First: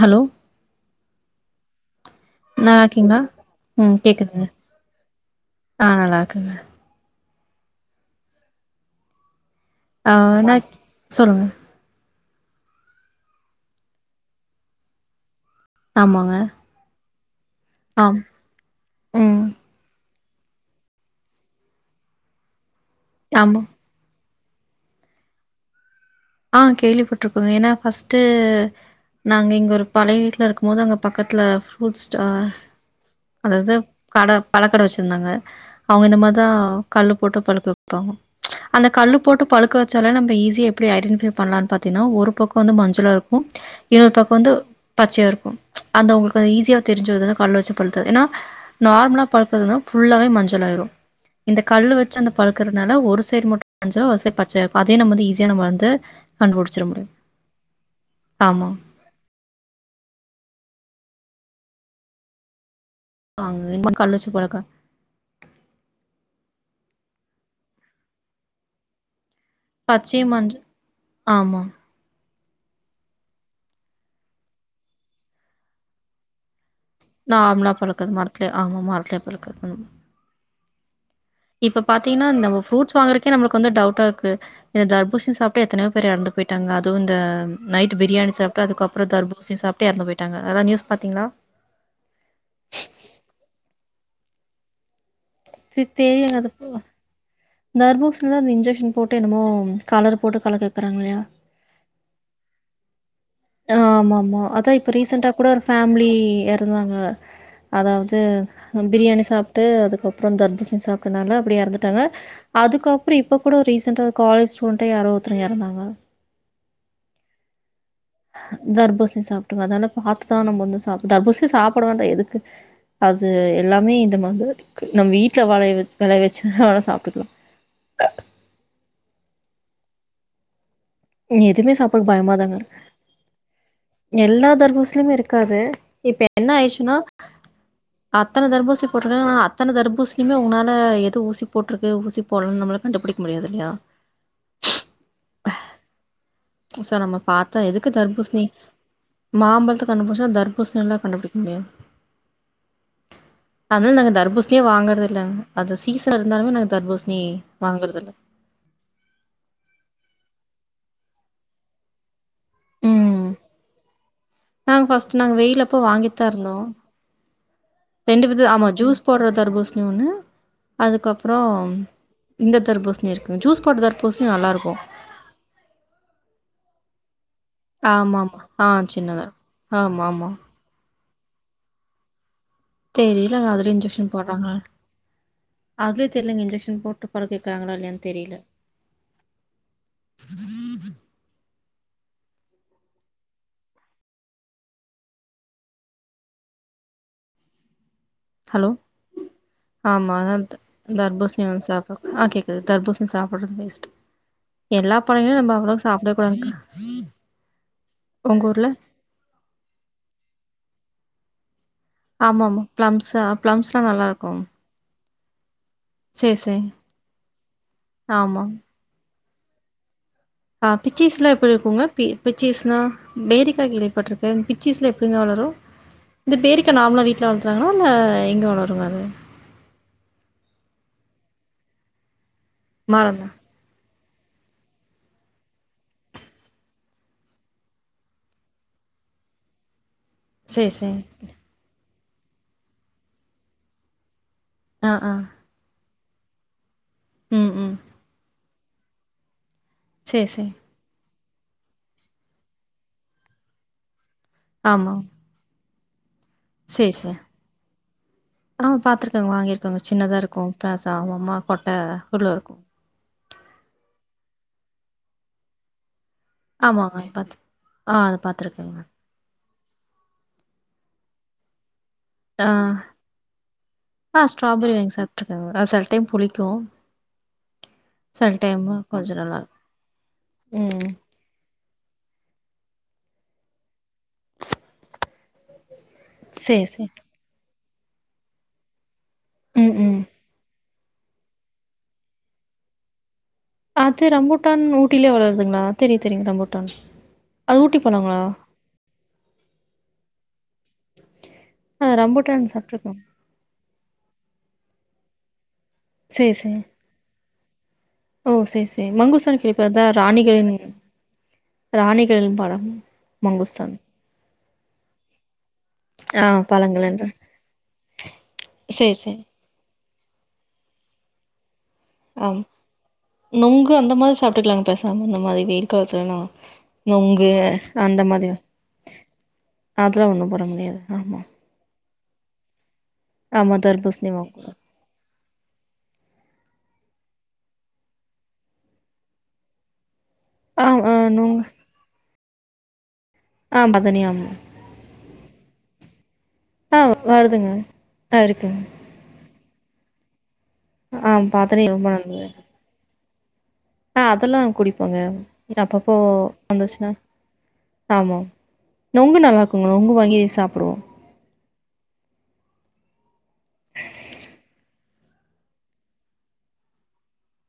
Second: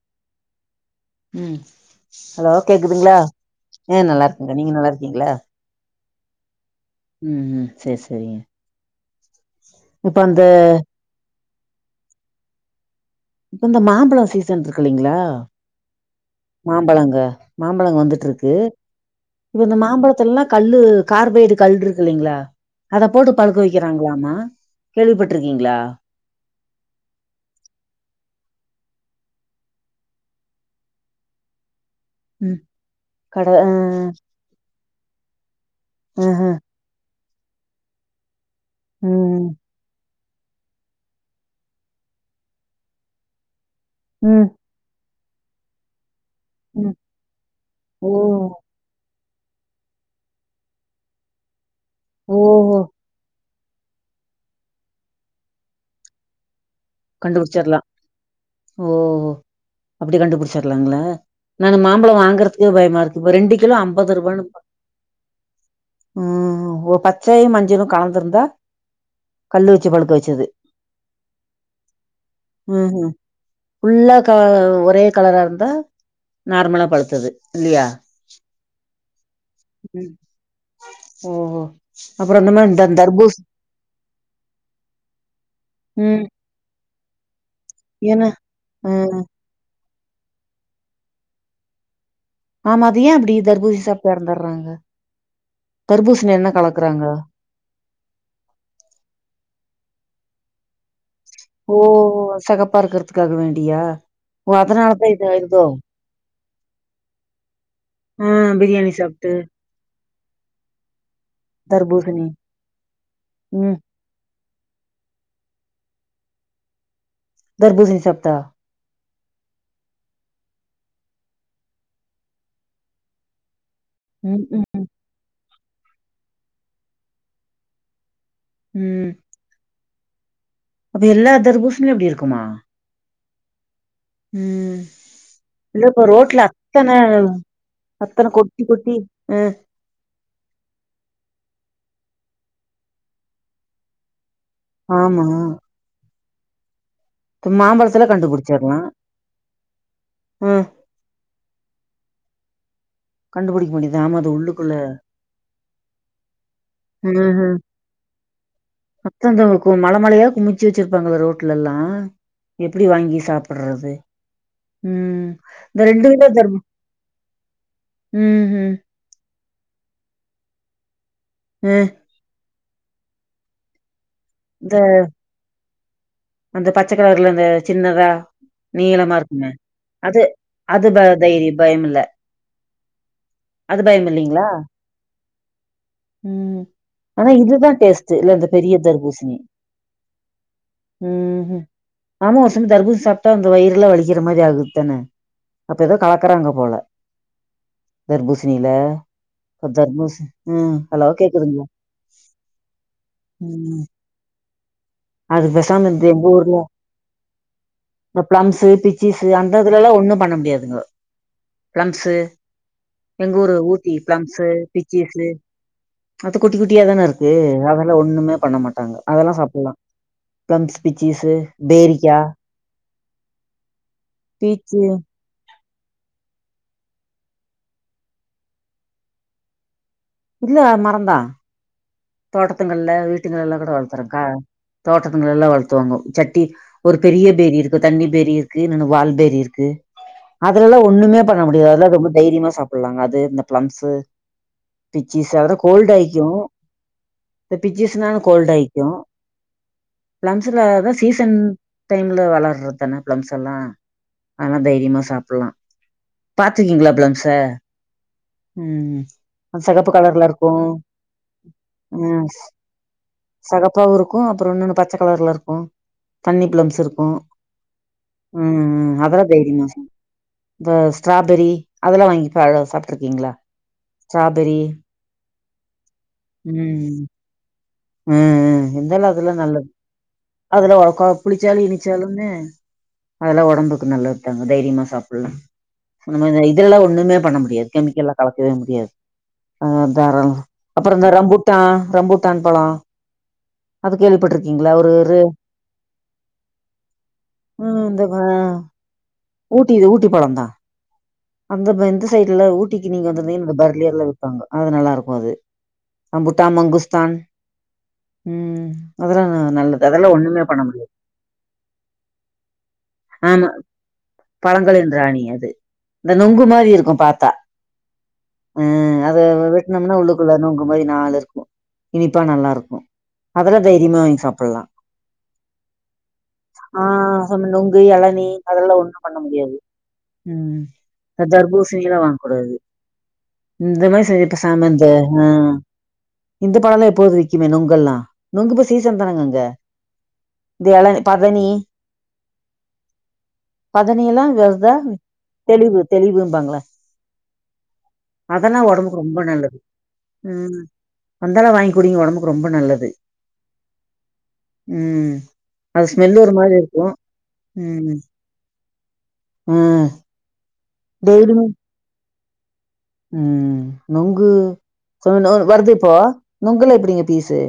Hello ம் hello நல்லா கேட்குதுங்ளா இருக்கீங்களா ம் அ கேக்குதுங்க நல்லாருக்கங்க நீங்க நல்லாருக்கீங்ளா ஆ நல்லாருக்கேங்க ம் ம் சேர் செரிங்க ஆ நாகி சொல்லுங்க இப்ப இந்த மாம்பழோ சீசன் இருக்கு இல்லலைங்ளா ஆமாங்க மாம்பழங்க மாம்பழங்க ஆம் வந்துட்டு இருக்கு ம் இப்ப இந்த மாம்பழத்த எல்லா கல்லு கார்பைடு கல் இருக்கு இல்லைங்ளா அத போட்டு ஆமா பழுக்க வெக்க வெங்கிறாங்ளாமா கேள்விப்பட்டு இருக்கீங்ளா ஆ கேள்விப்பட்டு இருக்கோங்க ஏன்னா ஃபர்ஸ்ட் நாங்க இங்க ஒரு பழைய வீட்ல இருக்கும் போது அங்க பக்கத்துல ஃப்ரூட்ஸ் ஆ ம் கட ஆ அதாவது கட பழக்கட வெச்சிருந்தாங்க அவங்க இந்த மாரிதா ஆஹா கல்லு போட்டு பழுக்க வேப்பாங்க அந்த கல்லு போட்டு ம் பழுக்க வெச்சாலே நம்ம ஈஸியா எப்டி ஐடென் பண்ணலான் பாத்தீங்கன்னா ஒரு பக்கோ வந்து மஞ்சளா இருக்கு இன்னொரு பக்கோ ம் வந்து பச்சையா இருக்கு அந்த உங்களுக்கு ஈஸியா ம் தெரிஞ்சது கல்லு வெச்சி பழுத்தது ஓ ஏன்னா நார்மலா பழுக்கறதுன்னா ஃபுல்லாவே மஞ்சளாயிரு இந்த கல் வெச்சி அந்த ஓஹோ பழுக்கறதுனால ஒரு சைடு மட்டு கொஞ்சோ ஒரு சைட் பச்சயா இருக்கு அதையும் நம்ம வந்து ஈஸியா நம்ம வந்து கண்டுபிடிச்சிட முடியும் கண்டுபிடிச்சிர்லா ஆமா ஓ ஓ அப்டி கண்டுபுடிச்சிர்லாங்ளா நானு மாம்பழோ வாங்கறதுக்கே பயமா இருக்கு இப்போ ரெண்டு கிலோ அங்க ஐம்பது கள்ளச்சு ரூபான் பழக்கம் ம் ஓ பச்சாயும் மஞ்சளும் கலந்திருந்தா கல்லு வச்சு பழுக்க பச்சையு வச்சது மஞ்சள் ஆமா ம் ம் ஃபுல்லா க ஒரே கலரா இருந்தா நார்மலா பழுத் நார்மலா பழுத்தது மரத்துலே ஆமா மரத்துலே பழுக்கறது ம். ஓஹோ இப்ப பாத்தீங்கன்னா அப்புறோ இந்த ந மாரி ஃப்ரூட்ஸ் வாங்குறக்கே தர்பூஸ் நமளுக்கு வந்து டவுட்டா இருக்கு இந்த தர்பூசணி சாப்டே எத்தனையோ பேர் ம் எறந்து போயிட் டாங்க அதுவு இந்த நைட் ஏன்னா பிரியாணி சாப்ட்டு ஆ அதுக்கப்றோ தர்பூசணி சாப்ட்டு எறந்து போயிட்டாங்க அதா நியூஸ் பாத்தீங்ளா ஆமா அது ஏயா அப்டி தர்பூஸ் சாப்ட்டு எறந்துட்றாங்க தர்பூசணி என்ன கலக்குறாங்க தர்பூசணில அந்த இன்ஜெக்ஷன் போட்டு என்னமோ கலர் போட்டு கலக்குறாங்கு இல்லையா ஓ செகப்ப இருக்கிறதுகாகவேண்டி ஆ ஆமா ஆமா அதா இப்ப ரீசென்டா கூட ஒரு ஃபேமிலி இருந்தாங்க அதாவது ஆ பிரியாணி சாப்ட்டு சாப் ட்டு அதுக்கப்பறோ தர்பூசணி சாப்டனாலே அப்படி இறந்துட்டாங்க தர்பூசணி அதுக்கப்பறோ இப்ப கூட ம் ரீசன்டா காலேஜ் ஸ்டுடென்ட்டு யாரோ ஒருத்தரு இறந்தாங்க தர்பூசனி சாப்ட்டா தர்பூசணி சாப்பிட்டமே அதனே பாத்துதா நம்ம வந்து சாப்டனு தர்பூசணி சாப்படுவேன்டா எதுக்கு அது எல்லாமே நம்ம ம் வந்து ம் வீட்டுல விளை விளை வச்சு வேனா சாப்பிட்டுக்கலா ம் அப்ப எல்லா எதுவுமே தர்பூசனியு சாப்பிட அப்புடி பயமா இருக்குமா தாங்க இருக்கு. எல்லா ம் தர்பூசனிலயுமே இருக்காது இல்ல இப்ப ரோட்ல என்ன அத்தன ஆயிடுச்சுன்னா அத்தன அத்தனை கொட்டி தர்பூசனி கொட்டி போட்டிருக்கங்கா அ அத்தனை தர்பூசனி இனிமே உங்களாலே எது ஊசி போட்டிருக்கு ஊசி போடலன்னு நம்மள கண்டுபிடிக்க முடியாது இல்லையா ஆமா புதுசா நம்ம இப்ப பாத்த எதுக்கு மாம்பழத்துல தர்பூசணி கண்டுபுடிச்சிர்லா மாம்பழத்த கண்டுபிடிச்சா ம் தர்பூசணி எல்லா கண்டுபிடி கண்டுபிடிக்க அத முடியுது நாங்க ஆமா அது தர்பூசனியே உள்ளுக்குள்ள வாங்குறது இல்லங்க அது சீசன் இருந்தாலுமே நாங்க ம் தர்பூசணி ம் வாங்கறது இல்ல [unintelligible] மல மலையா குமிச்சு வச்சிருப்பாங்கள ரோட்ல எல்லா எப்டி வாங்கி ம் சாப்புற்றது நாங்க பஸ்ட் நாங்க வெயிலப்ப வித வாங்கிதயிருந்தோ தர்பு ரெண்டு விது ம் ஆமா ம் ஜூஸ் போடுற தர்பூசணி ஒன்னு அதுக்கப்றோ அ இந்த தர்பூசணி இருக்கு ஜூஸ் போடுற தர்பூ சனி நல்லா இருக்கு இந்த அந்த பச்சக்கலறுல அந்த சின்னதா ஆமாமா ஆ நீளமா சின்னதா இருக்குமே அது ஆமாமா அது ப தைரி பயம் இல்ல தெரியலங்க அதுல அது பயம் இன்ஜெக்ஷன் இல்லைங்களா போடுறாங்களானு ம் ஆனா இதுதா கேக்குறாங்களா இல்லையான்னு டேஸ்ட்டு தெரில இல்ல இந்த பெரிய தர்பூசணி ம் ம் ஆமா ஒரு சமயோ தர்பூஸ் சாப்டா அந்த வயிறுலா வலிக்கிற மாரி ஆகுதுதானே அப்ப ஏதோ கலக்குறாங்க போல தர்பூசிணில ஹலோ அப்ப ஆமா தர்பூஸ் அதான் ம் ஹலோ தர்பூசணி கேக்குதுங்களா வந்து சாப்டா ஆ கேக்குது தர்பூசணி சாப்புற்றது வேஸ்ட் எல்லா பழங்களையு அதுக்கு நம்ம அவ்ளோ பேசாம எங்க சாப்டவே கூடாதுக்கா ஊர்ல இந்த உங்க ஊர்ல பிளம்ஸ்சு சீஸ் அந்த இதுலைல ஒண்ணு பண்ண முடியாதுங்க பிளம்ஸு ஆமா ஆமா பிளம்ஸா எங்க ஊரு பிளம்ஸ்லா ஊட்டி நல்லா இருக்கு பிளம்ஸு பிச்சிஸ்ஸு சேரி அது குட்டி சேரி குட்டியா தானே இருக்கு அதெல்லா ஒண்ணுமே ஆமா பண்ண மாட்டாங்க அதெல்லா சாப்பிடலா ஆ பிச்சீஸ்லா எப்டி இருக்குங்க பி பேரிக்கா பிச்சீஸ்னா பேரிக்கா கேள்விப்பட்டிருக்கே பீச்சு பிச்சீஸ்லா எப்டிங்க வளரு இந்த பேரிக்கா நார்மல்லா வீட்ல வளக்குறாங்களா இல்ல எங்க வளருங்க அது இல்ல அது மரம்தா தோட்டத்துங்கள்ல மரந்தா வீட்டுங்கல்ல கூட வளர்த்துற்கா தோட்டத்துங்கள வளத்துவாங்கே சட்டி ஒரு பெரிய பேரி இருக்கு தண்ணி பேரி இருக்கு இன்னொன்னு வால் பேரி இருக்கு சேரி அதுலல்லா சேரி ஒண்ணுமே பண்ண முடியாது அதெல்லா ரொம்ப தைரியமா சாப்பிடலாங்க அது இந்த பிளம்ஸு ஆ ஆ பிச்சீஸ் அதுலா கோல்ட் ஆயிக்கு ம் இந்த ம் பிச்சிஸ்னால கோல்ட் ஆயிக்கு சேரி சேரி பிளம்ஸ்ல சீசன் டைம்ல வளர்றது தான ப்ளம்ஸ் எல்லா ஆனா ஆமா. தைரியமா சாப்பிட்லா பாத்துக்கீங்களா சரி, சரி. ப்ளம்ஸ ஆ ம் பாத்துருக்கேங்க. ம் வாங்கியிருக்கோங்க. செகப்பு சின்னதா இருக்கும். கலர்லருக்கு பிராசா ஆமாமா. கொட்ட உள்ள ம் இருக்கும். செகப்பாவுருக்கு அப்றோ இன்னொன்னு பச்ச கலர்லருக்கு தண்ணி ப்ளம்ஸ் ஆமாங்க. இருக்கு பாத்து ஆ அது ம் பாத்துருக்கேங்க. ம் அதெல்லா தைரியமா சா இந்த ஸ்ட்ராபெரி அதெல்லா வாங்கி ஆ, பழோ சாப்ட்டுருக்கீங்களா ஸ்ட்ராபெரி அ அது சில டைம் புளிக் ம் ம் ம் ம் டைமு இருந்தாலு கொஞ்சம் அதெல்லா நல்லாருக்கும். நல்லது அதெல்லா ம். உக்கா புளிச்சாலு இனிச்சாலுமே அதெல்லா உடம்புக்கு நல்லது தாங்க தைரியமா சாப்பிட்லா நம்ம சரி, இதெல்லா சரி. ஒண்ணுமே பண்ண முடியாது கெமிக்கல்லா கலக்கவே முடியாது அ ம், ம். தாராள அப்றோ இந்த ரம்புட்டா ரம்புட்டான் பழோ அது ரம்புட்டான் ஊட்டிலே ஒரு வளர்துங்களா தெரியு தெரியுங்க ரம்புட்டான் ம் இந்த அ ஊட்டி ஊட்டி பழோந் தா அந்த ஆ எந்த சைடுல ரம்பூட்டான் ஊட்டிக்கு சாப்ட்டுருக்கோம். நீங்க வந்திர்தீங் பர்லியர்ல விப்பாங்க அது நல்லாருக்கு அது சரி, ரம்புட்டான் சரி. மங்குஸ்தான் ஓ! சரி, ம் சரி. அதெல்லா மங்குஸ்தான் கேள்விப்பட் நல்லது அதான் அதெல்லா ஒண்ணுமே ராணிகளின் பண்ண முடியாது ராணிகளின் பழம் ஆமா. மங்குஸ்தான் பழங்களின் ராணி அது இந்த ஆ நுங்கு பழங்கள் மாரிருக்கு என்று. பாத்தா சரி, ம் சரி. அததது தின்னோம்னா உள்ளுக்குள்ள நொங்கு மாரி நாலுருக்கு இனிப்பா ஆம் நல்லாருக்கு நொங்கு அந்த மாரி சாப்ட்டுக்கலாங்க பேசாம இந்த மாரி வெயில் காலத்துலல்லா ஆ நொங்கு சொன்ன நொங்கு, அந்த இளநீ மாதிரி அதெல்லாம் ஒண்ணும் பண்ண அதெல்லா ஒண்ணு போட முடியாது ஆமா தர்பூசணியெல்லா வாங்க கூடாது ஆமா இந்த மாதிரி தர்பூசணி செஞ்சிப் வாங்கக்கூடாது பேசாம இந்த ஆ இந்த பழமே எப்போது விக்குமே நொங்கெல்லா நொங்க இப்போ சீசன் தானங்க அங்க ஆ ஆ இளநீ நொங்கு பதனீ ஆ பதனி எல்லா ஆமா விச்தா தெளிவு தெளிவுன்பாங்கள ஆ வருதுங்க ஆ இருக்குங்க உடம்புக்கு ரொம்ப நல்லது ம் ஆ வந்தாளு பதனி வாங்கி ரொம்ப குடிங்க நல்லது உடம்புக்கு ரொம்ப நல்லது ஆ அதெல்லா குடிப்போங்க ம் அது அப்பப்போ ஸ்மெல் ஒரு மாரி வந்துச்சுனா இருக்கும். ம் ஆமா நொங்கு நல்லாருக்குங்க நொங்கு வாங்கி சாப்பிடுவோ வெயிலுங்க ம் நொங்கு சொ நொ வருது இப்போ நொங்குல்லா எப்டிங்க பீஸு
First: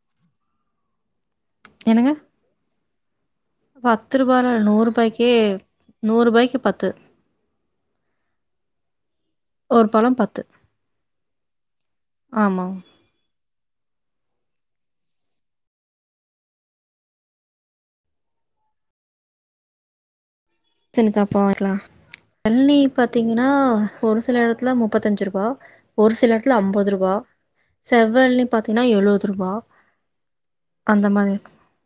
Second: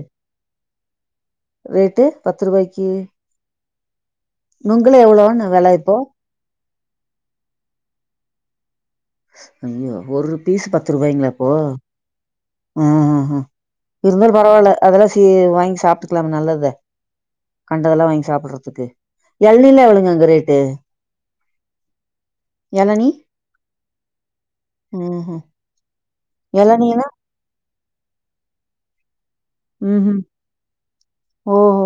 ரேட்டு என்னங்க பத்து ரூபாய்க்கி பத்து ரூபாலால்ல நூறு ரூபாய்க்கு எவ்ளோன்னு வெல இப்போ நூறு ரூபாய்க்கு பத் து ஐயோ ஒரு பீஸ் பத்து ரூபாய்ங்களா அப்போ ஆமா ஆ இருந்தாலு பரவால்ல அதெல்லா சி வாங்கி சாப்ட்டுக்கலாம் நல்லதுதா கண்டதெல்லா வாங்கி சாப்டுறதுக்கு எளநீலா எவ்ளோவ்ங்க அங்க ரேட்டு சீசனுக்கு அப்போ வாங்கிக்கலா இளநீ எளநீ பாத்தீங்கனா ஒரு சில இடத்துல முப்பத்தஞ்சு ம்ஹ்ம் ரூபா ஒரு சில இடத்துல ஐம்பது எளநீனா ரூபா செவ்வெளநீ பாத்தீங்கனா எழுவது ரூபா ம் ஹும் அந்த மாரி இருக்கு ஓஹோ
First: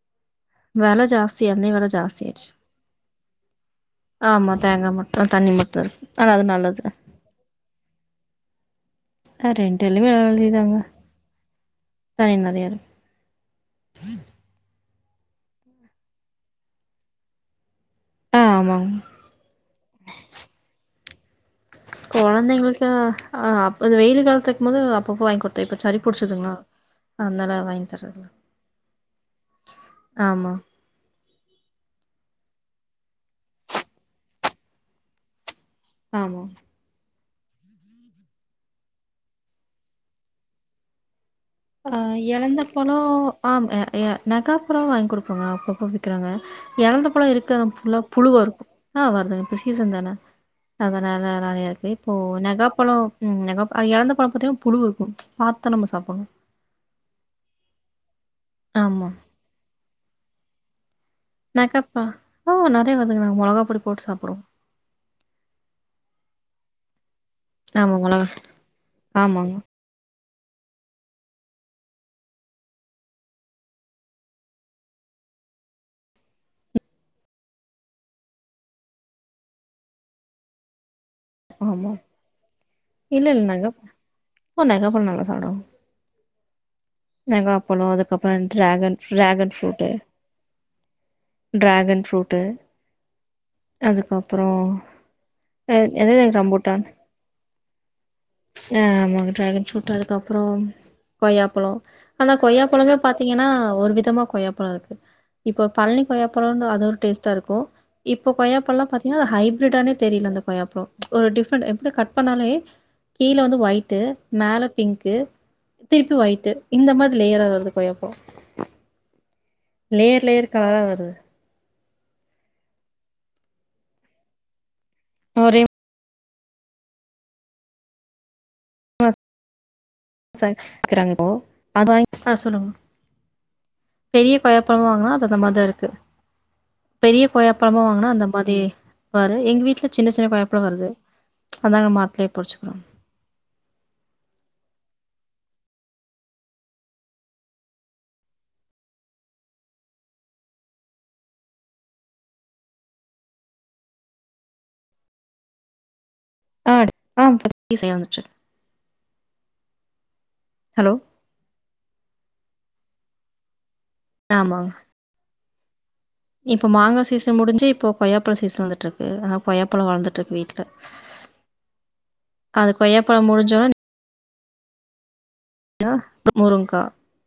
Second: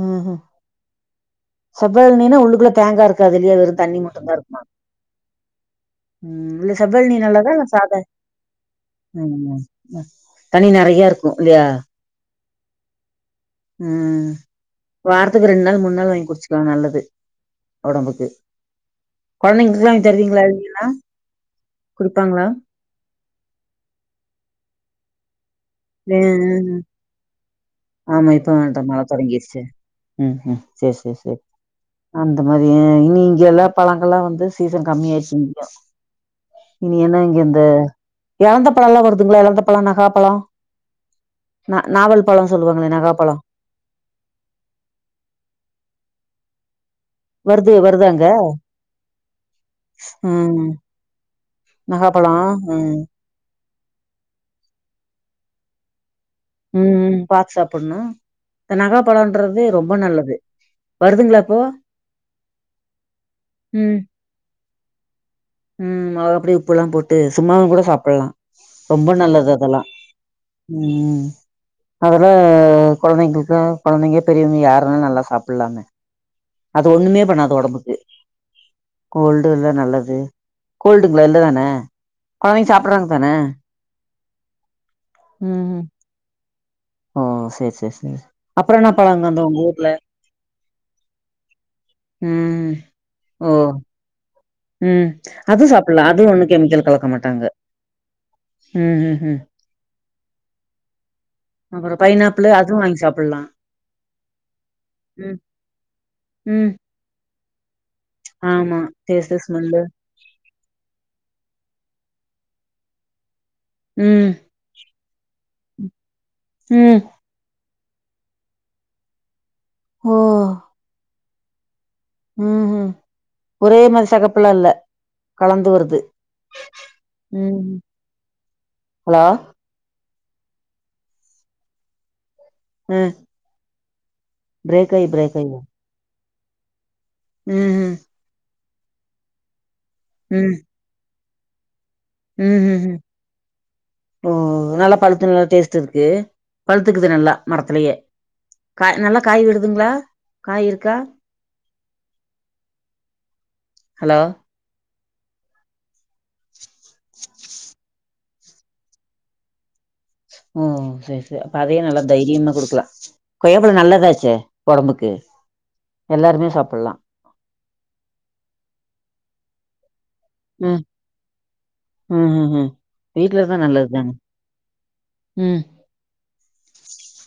உ ஹும் வெல ஜாஸ்தி இளநீ வெல ஜாஸ்தி செவ்வெளநீனா ஆயிடுச்சு உள்ளுக்குள்ள தேங்காய் இருக்காதுலயே வெறு தண்ணி மட்டுதா ஆமா இருக்குமா தேங்கா மட்டு தண்ணி மட்டு இருக்கு ஆனா அது ம் நல்லது செவ்வெளநீ நல்லதா இல்ல சாதா எ ஆ ஆமா அ ரெண்டுலயுமே தண்ணி நல்லதுதாங்க நெறைய இருக்கு இல்லையா தண்ணி நெறைய ம் வாரத்துக்கு ரெண்டு நாள் மூணு நாள் வாங்கி குடிச்சுக்கலா நல்லது ஒடம்புக்கு ஆ ஆமாங்க கொழந்தைங்களுக்கு எல்லா வாங்கி தருவீங்களா எளநீ எல்லா கொழந்தைங்களுக்கு அ அப்ப வெயில் காலத்து இருக்கும் போது அப்பப்ப வாங்கி குட் ம் வாங்கி தர்றதுல்ல ஆமா இப்ப ம மழை தொடங்கிடுச்சு ஆமா ம்ஹூம் ம் செரி செரி செரி அந்த மாதிரி அ இனி இங்க எல்லா பழங்கள்ல்லா வந்து சீசன் கம்மிய ஆயிடுச்சு இங்க ஆமா இனி என்ன இங்க இந்த எலந்த பழல்லாம் வருதுங்களா எலந்த பழோ நவாப்பழோ அ எழந்த சொல்லுவாங்களே பழோ நகாப்பழம் ஆ அ அ நகாப் பழோ வாங்கி குடுப்பாங்க அப்பப்ப விக்கறாங்க எலந்த பழோ இருக்க வருது ஃபுல்லா வருது அங்க புழுவா இருக்கு ஆ வருதுங்க இப்ப சீசன் தானே ம் அதனால நெறைய இருக்கு இப்போ நகாப்பழோ ம் நெகாப்பழோ ம் நெகப்ப அ எலந்த பழ பாத்திங்கன்ன புழு இருக்கு பாத்தா நம்ம சாப்புடணு ம் ம் பாத்து சாப்பிடணு இந்த ஆமா நவாப்பழோன்றது ரொம்ப நல்லது வருதுங்களா இப்போ நக்கப்பா ஓ நெறைய வருதுங்க நாங்க மொளகாப் பொடி ம் போட்டு சாப்புடுவோ ம் மொளகாய் பொடி உப்பு எல்லா போட்டு சும்மாவு கூட ஆமா மொளகா சாப்பிடலா ரொம்ப நல்லது ஆமாங்க அதெல்லா ம் ம் அதுல கொழந்தைங்களுக்கு கொழந்தைங்க பெரியவங்க யாரு வேணா நல்லா சாப்பிடலமே அது ஒண்ணுமே பண்ணாது ஒடம்புக்கு கோல்டு இல்ல நல்லது கோல்டுங்களா இல்ல தானே ஆமா கொழந்தைங்க சாப்பிடறாங்க இல்ல தானே இல்ல நெகா ஓ நெகாப்பழோ நல்லா சாப்டுவாங் ம் ஓ சேரி நெகாப்பழோ சேரி சேரி அதுக்கப்புற அப்புறோ என்ன டிராகன் பழங்க அந்த டிராகன் உங்க ஊர்ல ஃப்ரூட்டு் டிராகன் ஃப்ரூட்டு் ம் ஓ அதுக்கப்புறோ ம் அது எ சாப்பிடல எது அதுவு ஒண்ணு ரம்புட்டான் கெமிக்கல் கலக்க மாட்டாங்க ஆ ம் ம் ஆமாங்க ம் ட்ராகன் ஃப்ரூட் அதுக்கப்புறோம் கொய்யாப்பழோ அப்புறோ ஆனா பைனாப்பிள் அதுவு கொய்யாப்பழமே வாங்கி சாப்புட்லா பாத்தீங்கன்னா ஒரு விதமா கொய்யாப்பழோ இருக்கு ம் இப்ப பழனி கொய்யாப்பழனு ம் அது டேஸ்ட்டா இருக்கு இப்போ ஆமா கொய்யாப்பழல்லா பாத்தீங்கன்னா அது டேஸ்ட்டு ஸ்மெல்லு ஹைப்ரிட்டானே தெரியில அந்த கொய்யாப்பழோ ஒரு டி்ஃப்ரென்ட் எப்டி கட் பண்ணாலே கீழே வந்து ஒயிட் டு ம் மேல பிங்க்கு திருப்பி ஒய்ட்டு் இந்த ம் மாரி லேயரா வருது கொய்யாப்பழோ ஓ லேயர் லேயர் கலரா வருது ம்ஹூம் ஒரே மாரி செகப்புல்லா இல்ல ஒரே கலந்து வருது ம் ம் ஹலோ ச க்கிறாங்க இப்போ அது வாங்கி ஆ சொல்லுங்க அ பெரிய கொய்யாப்பழமா வாங்குனா அது பிரேக் அந்த ஆயி மாரிதா இருக்கு பெரிய ம் கொய்யாப்பழமா ம் வாங்கினா அந்த மாத் மாதி பாரு எங்க வீட்டுல சின்ன சின்ன ம் கொய்யாப்பழோ வருது அதாங்க மரத் ம் ஹூம் ம் ஓ நல்லா பழுத்து நல்லா டேஸ்ட் இருக்கு பழுத்துக்குது நல்லா மரத்துலயே கா நல்லா காய் விடுதுங்களா காய் இருக்கா ஹலோ ஆ ஆ [unintelligible] செய்ய வந்துடுச்சு ம் ஹலோ செரி செரி அப்ப அதே நல்லா தைரியமா குடுக்கலா கொய்யப்பழோ நல்லதாச் சே ஆமாங்க ஒடம்புக்கு எல்லாருமே இப்போ சாப்புட்லா மாங்கா சீசன் முடிஞ்சு இப்போ கொய்யாப்பழ சீசன் வந்துட்டுருக்கு அதா கொய்யாப்பழோ வளந்துட்டு இருக்கு வீட் ஆ ஆ ஆ அது கொய்யாப்பழோ வீட்ல இருந்தா முடிஞ்சோன நல்லத் தானே ம் கா [unintelligible] முருங்க்கா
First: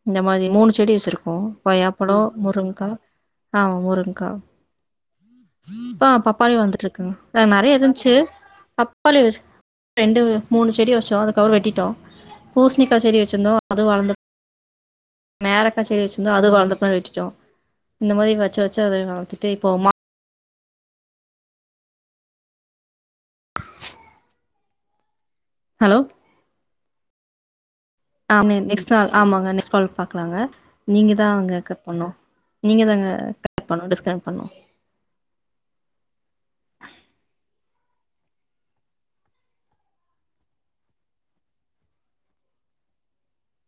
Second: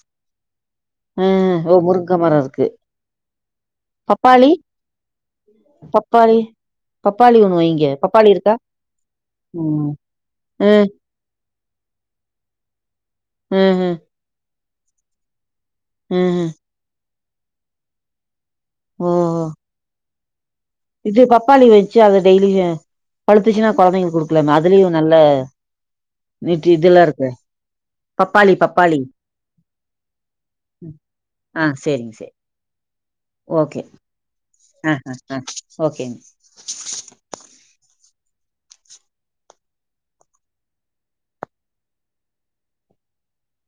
இந்த மாரி மூணு செடி வச் அ சுருக்கோ ஓ முருங்க கொய்யாப்பழோ மரோ இருக்கு முருங்க்கா ஆமா முருங்க்கா பப்பாளி ஆ பப்பாளி வந்துட்டு இருக்குங்க பப்பாளி அ ஒண்ணு நறைய வைங்க இருந்ச்சு பப்பாளி இருக்கா பப்பாளி வச் ம் ரெண்டு மூனு ம் செடி வச்சோ அதுக்கப்றோ வெட்டிட்டோ பூச்ணிக்கா செ டி வச்சுருந்தோ ம் அது ம் வளர்ந்த மேலக்கா செடி வச்ருந்தோ ம் அது வளந்தப்றோ வெட்டிட்டோ இந்த மாரி வச்சு வச்சு அத ஓ வளர்த்துட்டு இப்போ மா இது பப்பாளி வச்சு அத டெய்லியு பழுத்துச்சுன்னா கொழந்தைங்களுக் குடுக்லாமா அதுலயு நல்ல ஹலோ நீட்டு இதெல்லா இருக்கு பப்பாளி ஆமே நெக்ஸ்ட் பப்பாளி ஆள் ஆமாங்க நெக்ஸ்ட் கால் பாக்லாங்க ம். நீங்கதா அங்க ஆ கட் பண்ணு சேரிங்க சேரி நீங்க தாங்க கட் ஓகே பண்ணு டிஸ்கனெக்ட் பண்ணு ஆ ஆ ஆ ஓகேங்